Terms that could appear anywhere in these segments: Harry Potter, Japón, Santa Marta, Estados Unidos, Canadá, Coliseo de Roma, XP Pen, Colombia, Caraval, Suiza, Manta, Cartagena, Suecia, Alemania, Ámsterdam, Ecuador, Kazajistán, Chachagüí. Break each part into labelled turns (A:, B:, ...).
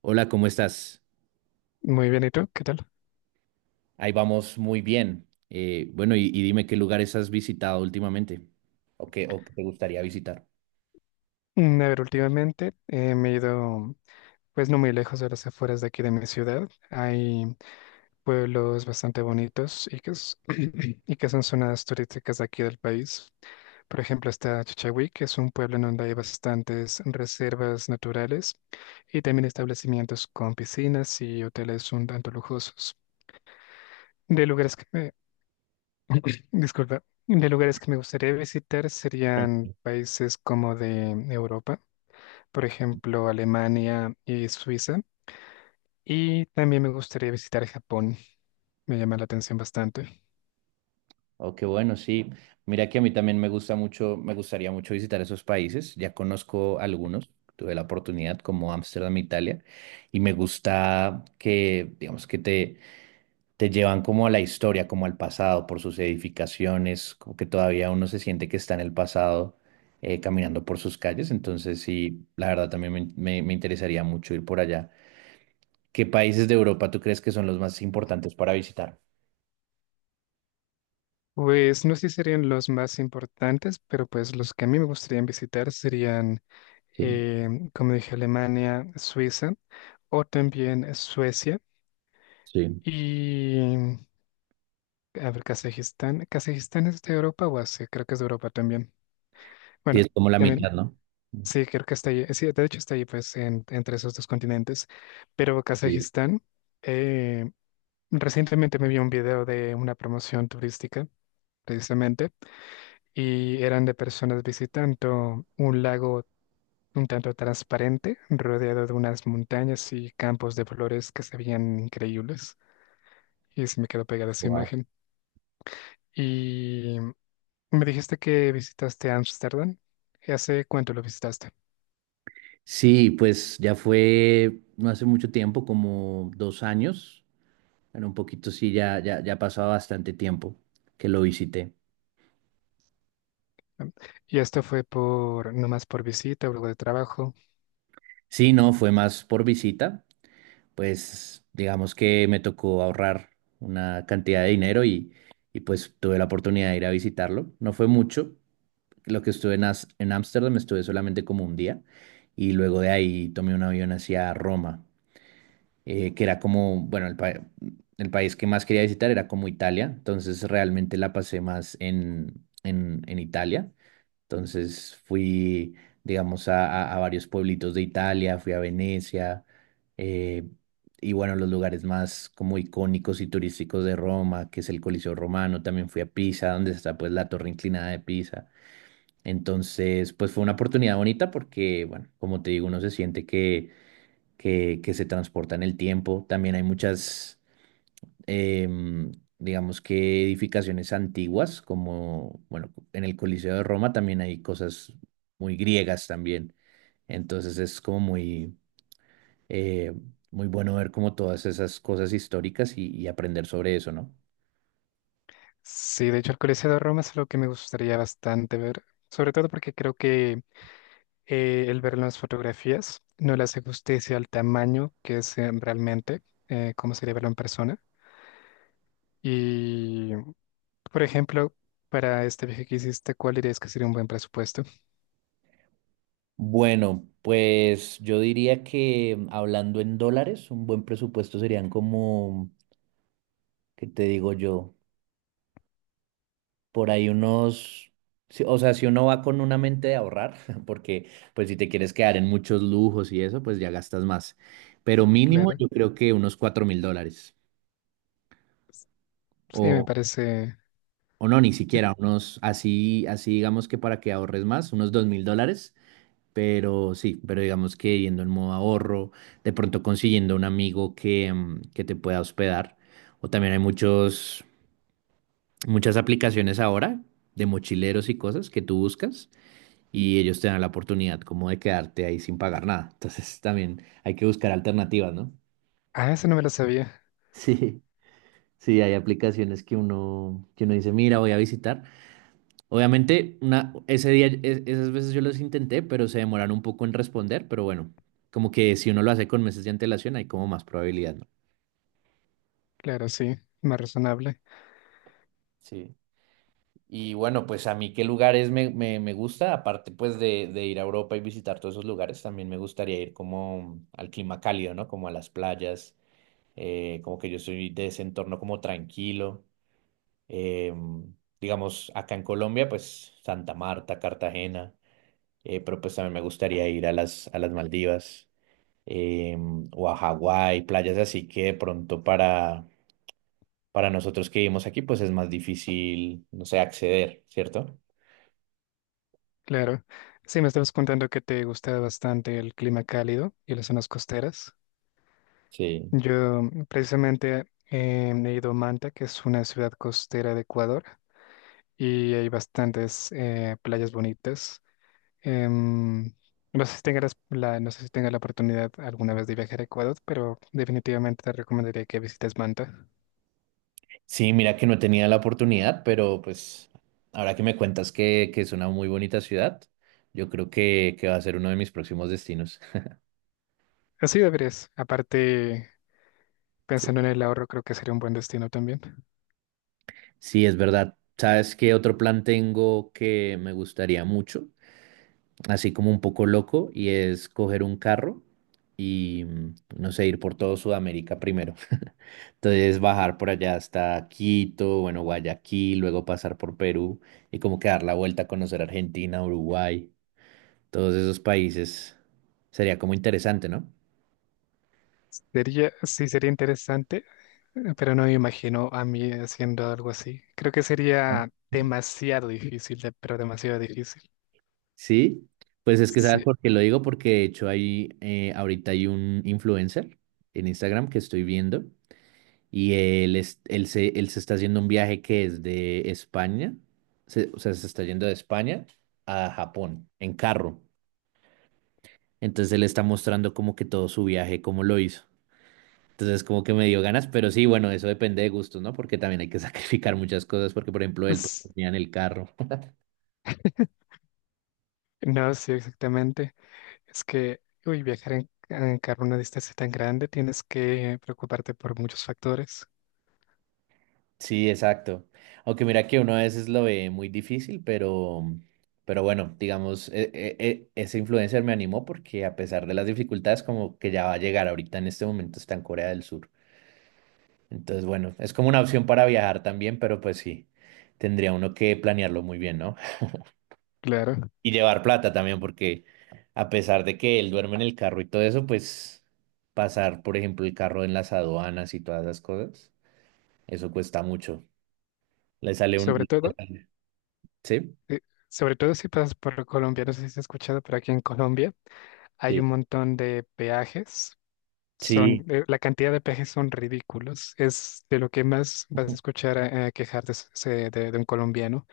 A: Hola, ¿cómo estás?
B: Muy bien, ¿y tú? ¿Qué tal?
A: Ahí vamos muy bien. Bueno, y dime qué lugares has visitado últimamente o qué te gustaría visitar.
B: A ver, últimamente me he ido, pues no muy lejos de las afueras de aquí de mi ciudad. Hay pueblos bastante bonitos y y que son zonas turísticas de aquí del país. Por ejemplo, está Chachagüí, que es un pueblo en donde hay bastantes reservas naturales y también establecimientos con piscinas y hoteles un tanto lujosos. De lugares que me, disculpa, de lugares que me gustaría visitar serían países como de Europa. Por ejemplo, Alemania y Suiza. Y también me gustaría visitar Japón, me llama la atención bastante.
A: Oh, qué bueno, sí. Mira que a mí también me gusta mucho, me gustaría mucho visitar esos países. Ya conozco algunos, tuve la oportunidad como Ámsterdam, Italia, y me gusta que, digamos, que te llevan como a la historia, como al pasado, por sus edificaciones, como que todavía uno se siente que está en el pasado caminando por sus calles. Entonces, sí, la verdad también me interesaría mucho ir por allá. ¿Qué países de Europa tú crees que son los más importantes para visitar?
B: Pues no sé si serían los más importantes, pero pues los que a mí me gustaría visitar serían,
A: Sí,
B: como dije, Alemania, Suiza o también Suecia
A: sí.
B: y, a ver, Kazajistán. ¿Kazajistán es de Europa o Asia? Creo que es de Europa también.
A: Sí,
B: Bueno,
A: es como la
B: también
A: mitad, ¿no?
B: sí, creo que está allí. Sí, de hecho está allí, pues, entre esos dos continentes. Pero
A: Sí,
B: Kazajistán, eh, recientemente me vi un video de una promoción turística, precisamente, y eran de personas visitando un lago un tanto transparente, rodeado de unas montañas y campos de flores que se veían increíbles. Y se me quedó pegada esa
A: wow.
B: imagen. Y me dijiste que visitaste Ámsterdam. ¿Hace cuánto lo visitaste?
A: Sí, pues ya fue no hace mucho tiempo, como 2 años. Bueno, un poquito sí, ya ha pasado bastante tiempo que lo visité.
B: Y esto fue por, no más por visita o algo de trabajo.
A: Sí, no, fue más por visita. Pues digamos que me tocó ahorrar una cantidad de dinero y pues tuve la oportunidad de ir a visitarlo. No fue mucho, lo que estuve en Ámsterdam estuve solamente como 1 día y luego de ahí tomé un avión hacia Roma, que era como, bueno, el país que más quería visitar era como Italia, entonces realmente la pasé más en, en Italia. Entonces fui, digamos, a varios pueblitos de Italia, fui a Venecia, eh, y bueno, los lugares más como icónicos y turísticos de Roma, que es el Coliseo Romano, también fui a Pisa, donde está pues la torre inclinada de Pisa. Entonces, pues fue una oportunidad bonita porque, bueno, como te digo, uno se siente que se transporta en el tiempo. También hay muchas em, digamos que edificaciones antiguas, como, bueno, en el Coliseo de Roma también hay cosas muy griegas también. Entonces es como muy, eh, muy bueno ver como todas esas cosas históricas y aprender sobre eso, ¿no?
B: Sí, de hecho, el Coliseo de Roma es algo que me gustaría bastante ver, sobre todo porque creo que el ver las fotografías no le hace justicia al tamaño que es realmente, cómo sería verlo en persona. Y, por ejemplo, para este viaje que hiciste, ¿cuál dirías que sería un buen presupuesto?
A: Bueno, pues yo diría que hablando en dólares, un buen presupuesto serían como, ¿qué te digo yo? Por ahí unos, o sea, si uno va con una mente de ahorrar, porque pues si te quieres quedar en muchos lujos y eso, pues ya gastas más. Pero mínimo
B: Claro.
A: yo creo que unos $4.000.
B: Sí, me
A: O,
B: parece.
A: o no, ni siquiera, unos así, así digamos que para que ahorres más, unos $2.000. Pero sí, pero digamos que yendo en modo ahorro, de pronto consiguiendo un amigo que, que te pueda hospedar. O también hay muchos, muchas aplicaciones ahora de mochileros y cosas que tú buscas y ellos te dan la oportunidad como de quedarte ahí sin pagar nada. Entonces también hay que buscar alternativas, ¿no?
B: Ah, eso no me lo sabía.
A: Sí, sí, hay aplicaciones que uno dice, mira, voy a visitar. Obviamente, una, ese día, esas veces yo los intenté, pero se demoraron un poco en responder, pero bueno, como que si uno lo hace con meses de antelación, hay como más probabilidad, ¿no?
B: Claro, sí, más razonable.
A: Sí. Y bueno, pues a mí qué lugares me gusta, aparte pues de ir a Europa y visitar todos esos lugares, también me gustaría ir como al clima cálido, ¿no? Como a las playas. Como que yo soy de ese entorno como tranquilo. eh, digamos, acá en Colombia, pues Santa Marta, Cartagena, pero pues también me gustaría ir a las Maldivas eh, o a Hawái, playas así que de pronto para nosotros que vivimos aquí, pues es más difícil, no sé, acceder, ¿cierto?
B: Claro. Sí, me estabas contando que te gusta bastante el clima cálido y las zonas costeras.
A: Sí.
B: Yo precisamente he ido a Manta, que es una ciudad costera de Ecuador, y hay bastantes playas bonitas. Em, no sé si tengas la oportunidad alguna vez de viajar a Ecuador, pero definitivamente te recomendaría que visites Manta.
A: Sí, mira que no tenía la oportunidad, pero pues ahora que me cuentas que es una muy bonita ciudad, yo creo que va a ser uno de mis próximos destinos.
B: Así deberías. Aparte, pensando en el ahorro, creo que sería un buen destino también.
A: Sí, es verdad. ¿Sabes qué otro plan tengo que me gustaría mucho? Así como un poco loco, y es coger un carro y, no sé, ir por todo Sudamérica primero. Entonces bajar por allá hasta Quito, bueno, Guayaquil, luego pasar por Perú y como que dar la vuelta a conocer Argentina, Uruguay, todos esos países. Sería como interesante, ¿no?
B: Sería, sí, sería interesante, pero no me imagino a mí haciendo algo así. Creo que sería demasiado pero demasiado difícil.
A: Sí, pues es que sabes
B: Sí,
A: por qué lo digo, porque de hecho hay, ahorita hay un influencer en Instagram que estoy viendo y él se está haciendo un viaje que es de España, o sea, se está yendo de España a Japón en carro. Entonces él está mostrando como que todo su viaje, cómo lo hizo. Entonces como que me dio ganas, pero sí, bueno, eso depende de gustos, ¿no? Porque también hay que sacrificar muchas cosas, porque por ejemplo él pues,
B: es-
A: dormía en el carro.
B: no, sí, exactamente. Es que, uy, viajar en carro una distancia tan grande, tienes que preocuparte por muchos factores.
A: Sí, exacto. Aunque mira que uno a veces lo ve muy difícil, pero bueno, digamos, ese influencer me animó porque a pesar de las dificultades, como que ya va a llegar ahorita en este momento está en Corea del Sur. Entonces, bueno, es como una opción para viajar también, pero pues sí, tendría uno que planearlo muy bien, ¿no?
B: Claro.
A: Y llevar plata también, porque a pesar de que él duerme en el carro y todo eso, pues pasar, por ejemplo, el carro en las aduanas y todas esas cosas, eso cuesta mucho. Le sale un...
B: Sobre todo,
A: sale- ¿Sí?
B: eh, sobre todo si pasas por Colombia, no sé si has escuchado, pero aquí en Colombia hay un
A: Sí,
B: montón de peajes.
A: sí,
B: Son, la cantidad de peajes son ridículos. Es de lo que más vas a escuchar a quejarte de un colombiano.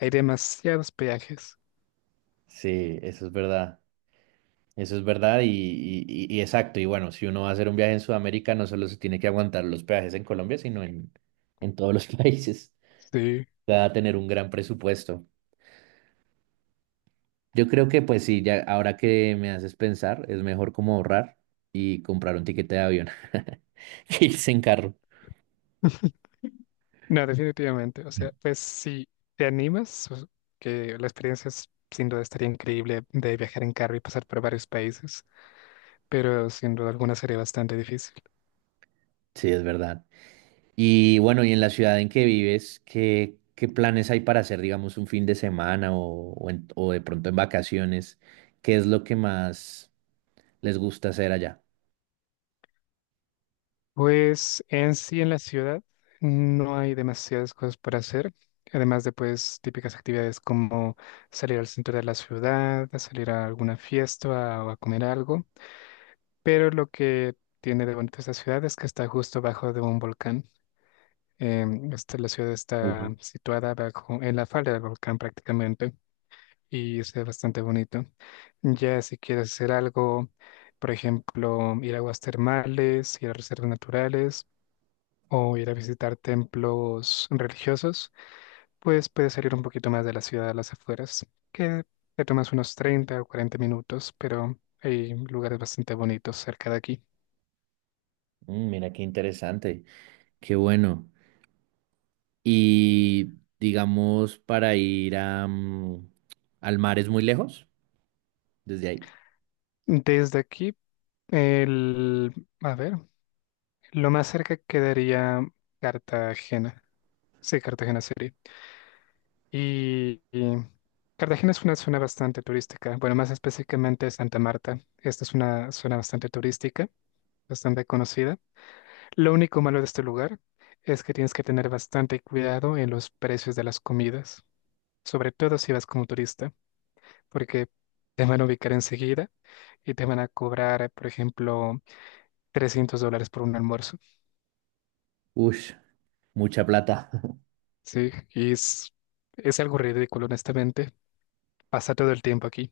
B: Hay demasiados peajes.
A: sí, eso es verdad y exacto, y bueno, si uno va a hacer un viaje en Sudamérica, no solo se tiene que aguantar los peajes en Colombia, sino en todos los países,
B: Sí.
A: va a tener un gran presupuesto. Yo creo que pues sí, ya ahora que me haces pensar, es mejor como ahorrar y comprar un tiquete de avión que irse en carro.
B: No, definitivamente. O sea, pues si te animas, que la experiencia es, sin duda estaría increíble de viajar en carro y pasar por varios países, pero sin duda alguna sería bastante difícil.
A: Sí, es verdad. Y bueno, y en la ciudad en que vives, ¿qué, qué planes hay para hacer, digamos, un fin de semana o o de pronto en vacaciones? ¿Qué es lo que más les gusta hacer allá?
B: Pues en sí en la ciudad no hay demasiadas cosas para hacer, además de pues típicas actividades como salir al centro de la ciudad, a salir a alguna fiesta o a comer algo, pero lo que tiene de bonito esta ciudad es que está justo bajo de un volcán. La ciudad está
A: Ujú.
B: situada bajo, en la falda del volcán prácticamente y es bastante bonito. Ya si quieres hacer algo, por ejemplo, ir a aguas termales, ir a reservas naturales o ir a visitar templos religiosos, pues puedes salir un poquito más de la ciudad a las afueras, que te tomas unos 30 o 40 minutos, pero hay lugares bastante bonitos cerca de aquí.
A: Mira qué interesante, qué bueno. Y digamos, para ir a, al mar es muy lejos desde ahí.
B: Desde aquí, el, a ver, lo más cerca quedaría Cartagena. Sí, Cartagena City. Y Cartagena es una zona bastante turística. Bueno, más específicamente Santa Marta. Esta es una zona bastante turística, bastante conocida. Lo único malo de este lugar es que tienes que tener bastante cuidado en los precios de las comidas, sobre todo si vas como turista, porque te van a ubicar enseguida y te van a cobrar, por ejemplo, $300 por un almuerzo.
A: Ush, mucha plata.
B: Sí, es algo ridículo, honestamente. Pasa todo el tiempo aquí,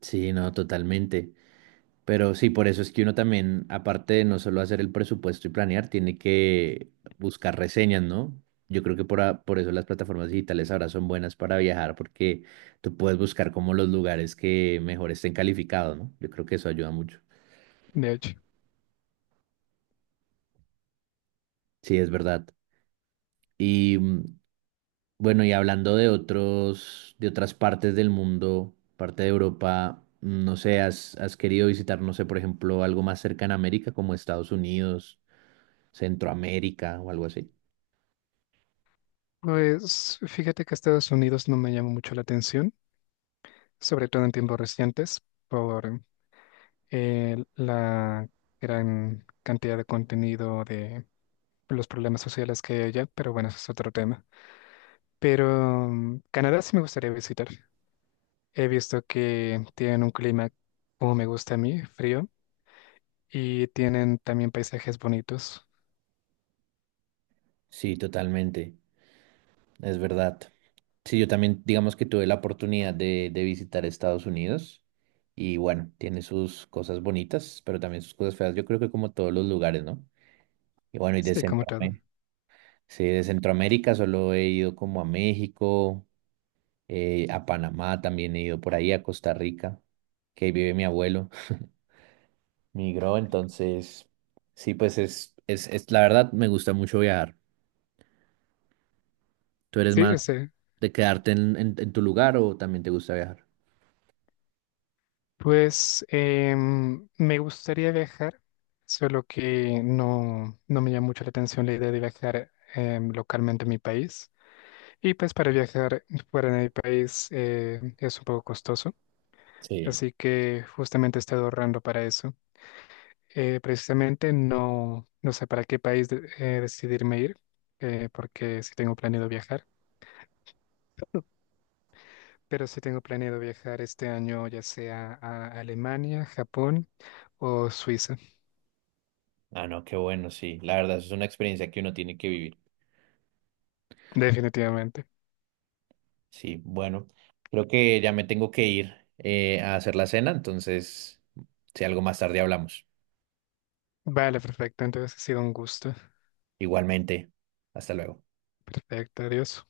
A: Sí, no, totalmente. Pero sí, por eso es que uno también, aparte de no solo hacer el presupuesto y planear, tiene que buscar reseñas, ¿no? Yo creo que por, por eso las plataformas digitales ahora son buenas para viajar, porque tú puedes buscar como los lugares que mejor estén calificados, ¿no? Yo creo que eso ayuda mucho.
B: de hecho.
A: Sí, es verdad. Y bueno, y hablando de otros, de otras partes del mundo, parte de Europa, no sé, has, has querido visitar, no sé, por ejemplo, ¿algo más cerca en América, como Estados Unidos, Centroamérica o algo así?
B: Pues fíjate que Estados Unidos no me llama mucho la atención, sobre todo en tiempos recientes, por la gran cantidad de contenido de los problemas sociales que hay allá, pero bueno, eso es otro tema. Pero Canadá sí me gustaría visitar. He visto que tienen un clima como me gusta a mí, frío, y tienen también paisajes bonitos.
A: Sí, totalmente, es verdad. Sí, yo también, digamos que tuve la oportunidad de visitar Estados Unidos y bueno, tiene sus cosas bonitas, pero también sus cosas feas. Yo creo que como todos los lugares, ¿no? Y bueno, y de
B: Sí, como todo.
A: Centroamérica, sí, de Centroamérica solo he ido como a México, a Panamá también he ido por ahí, a Costa Rica, que ahí vive mi abuelo, migró, entonces, sí, pues es, la verdad me gusta mucho viajar. ¿Tú eres
B: Sí,
A: más
B: lo sé.
A: de quedarte en tu lugar o también te gusta viajar?
B: Pues me gustaría viajar, solo que no me llama mucho la atención la idea de viajar localmente a mi país. Y pues para viajar fuera de mi país es un poco costoso.
A: Sí,
B: Así que justamente he estado ahorrando para eso. Precisamente no sé para qué país decidirme ir, porque sí tengo planeado viajar, pero sí tengo planeado viajar este año ya sea a Alemania, Japón o Suiza.
A: ah, no, qué bueno, sí, la verdad es una experiencia que uno tiene que vivir.
B: Definitivamente.
A: Sí, bueno, creo que ya me tengo que ir a hacer la cena, entonces, si algo más tarde hablamos.
B: Vale, perfecto, entonces ha sido un gusto.
A: Igualmente, hasta luego.
B: Perfecto, adiós.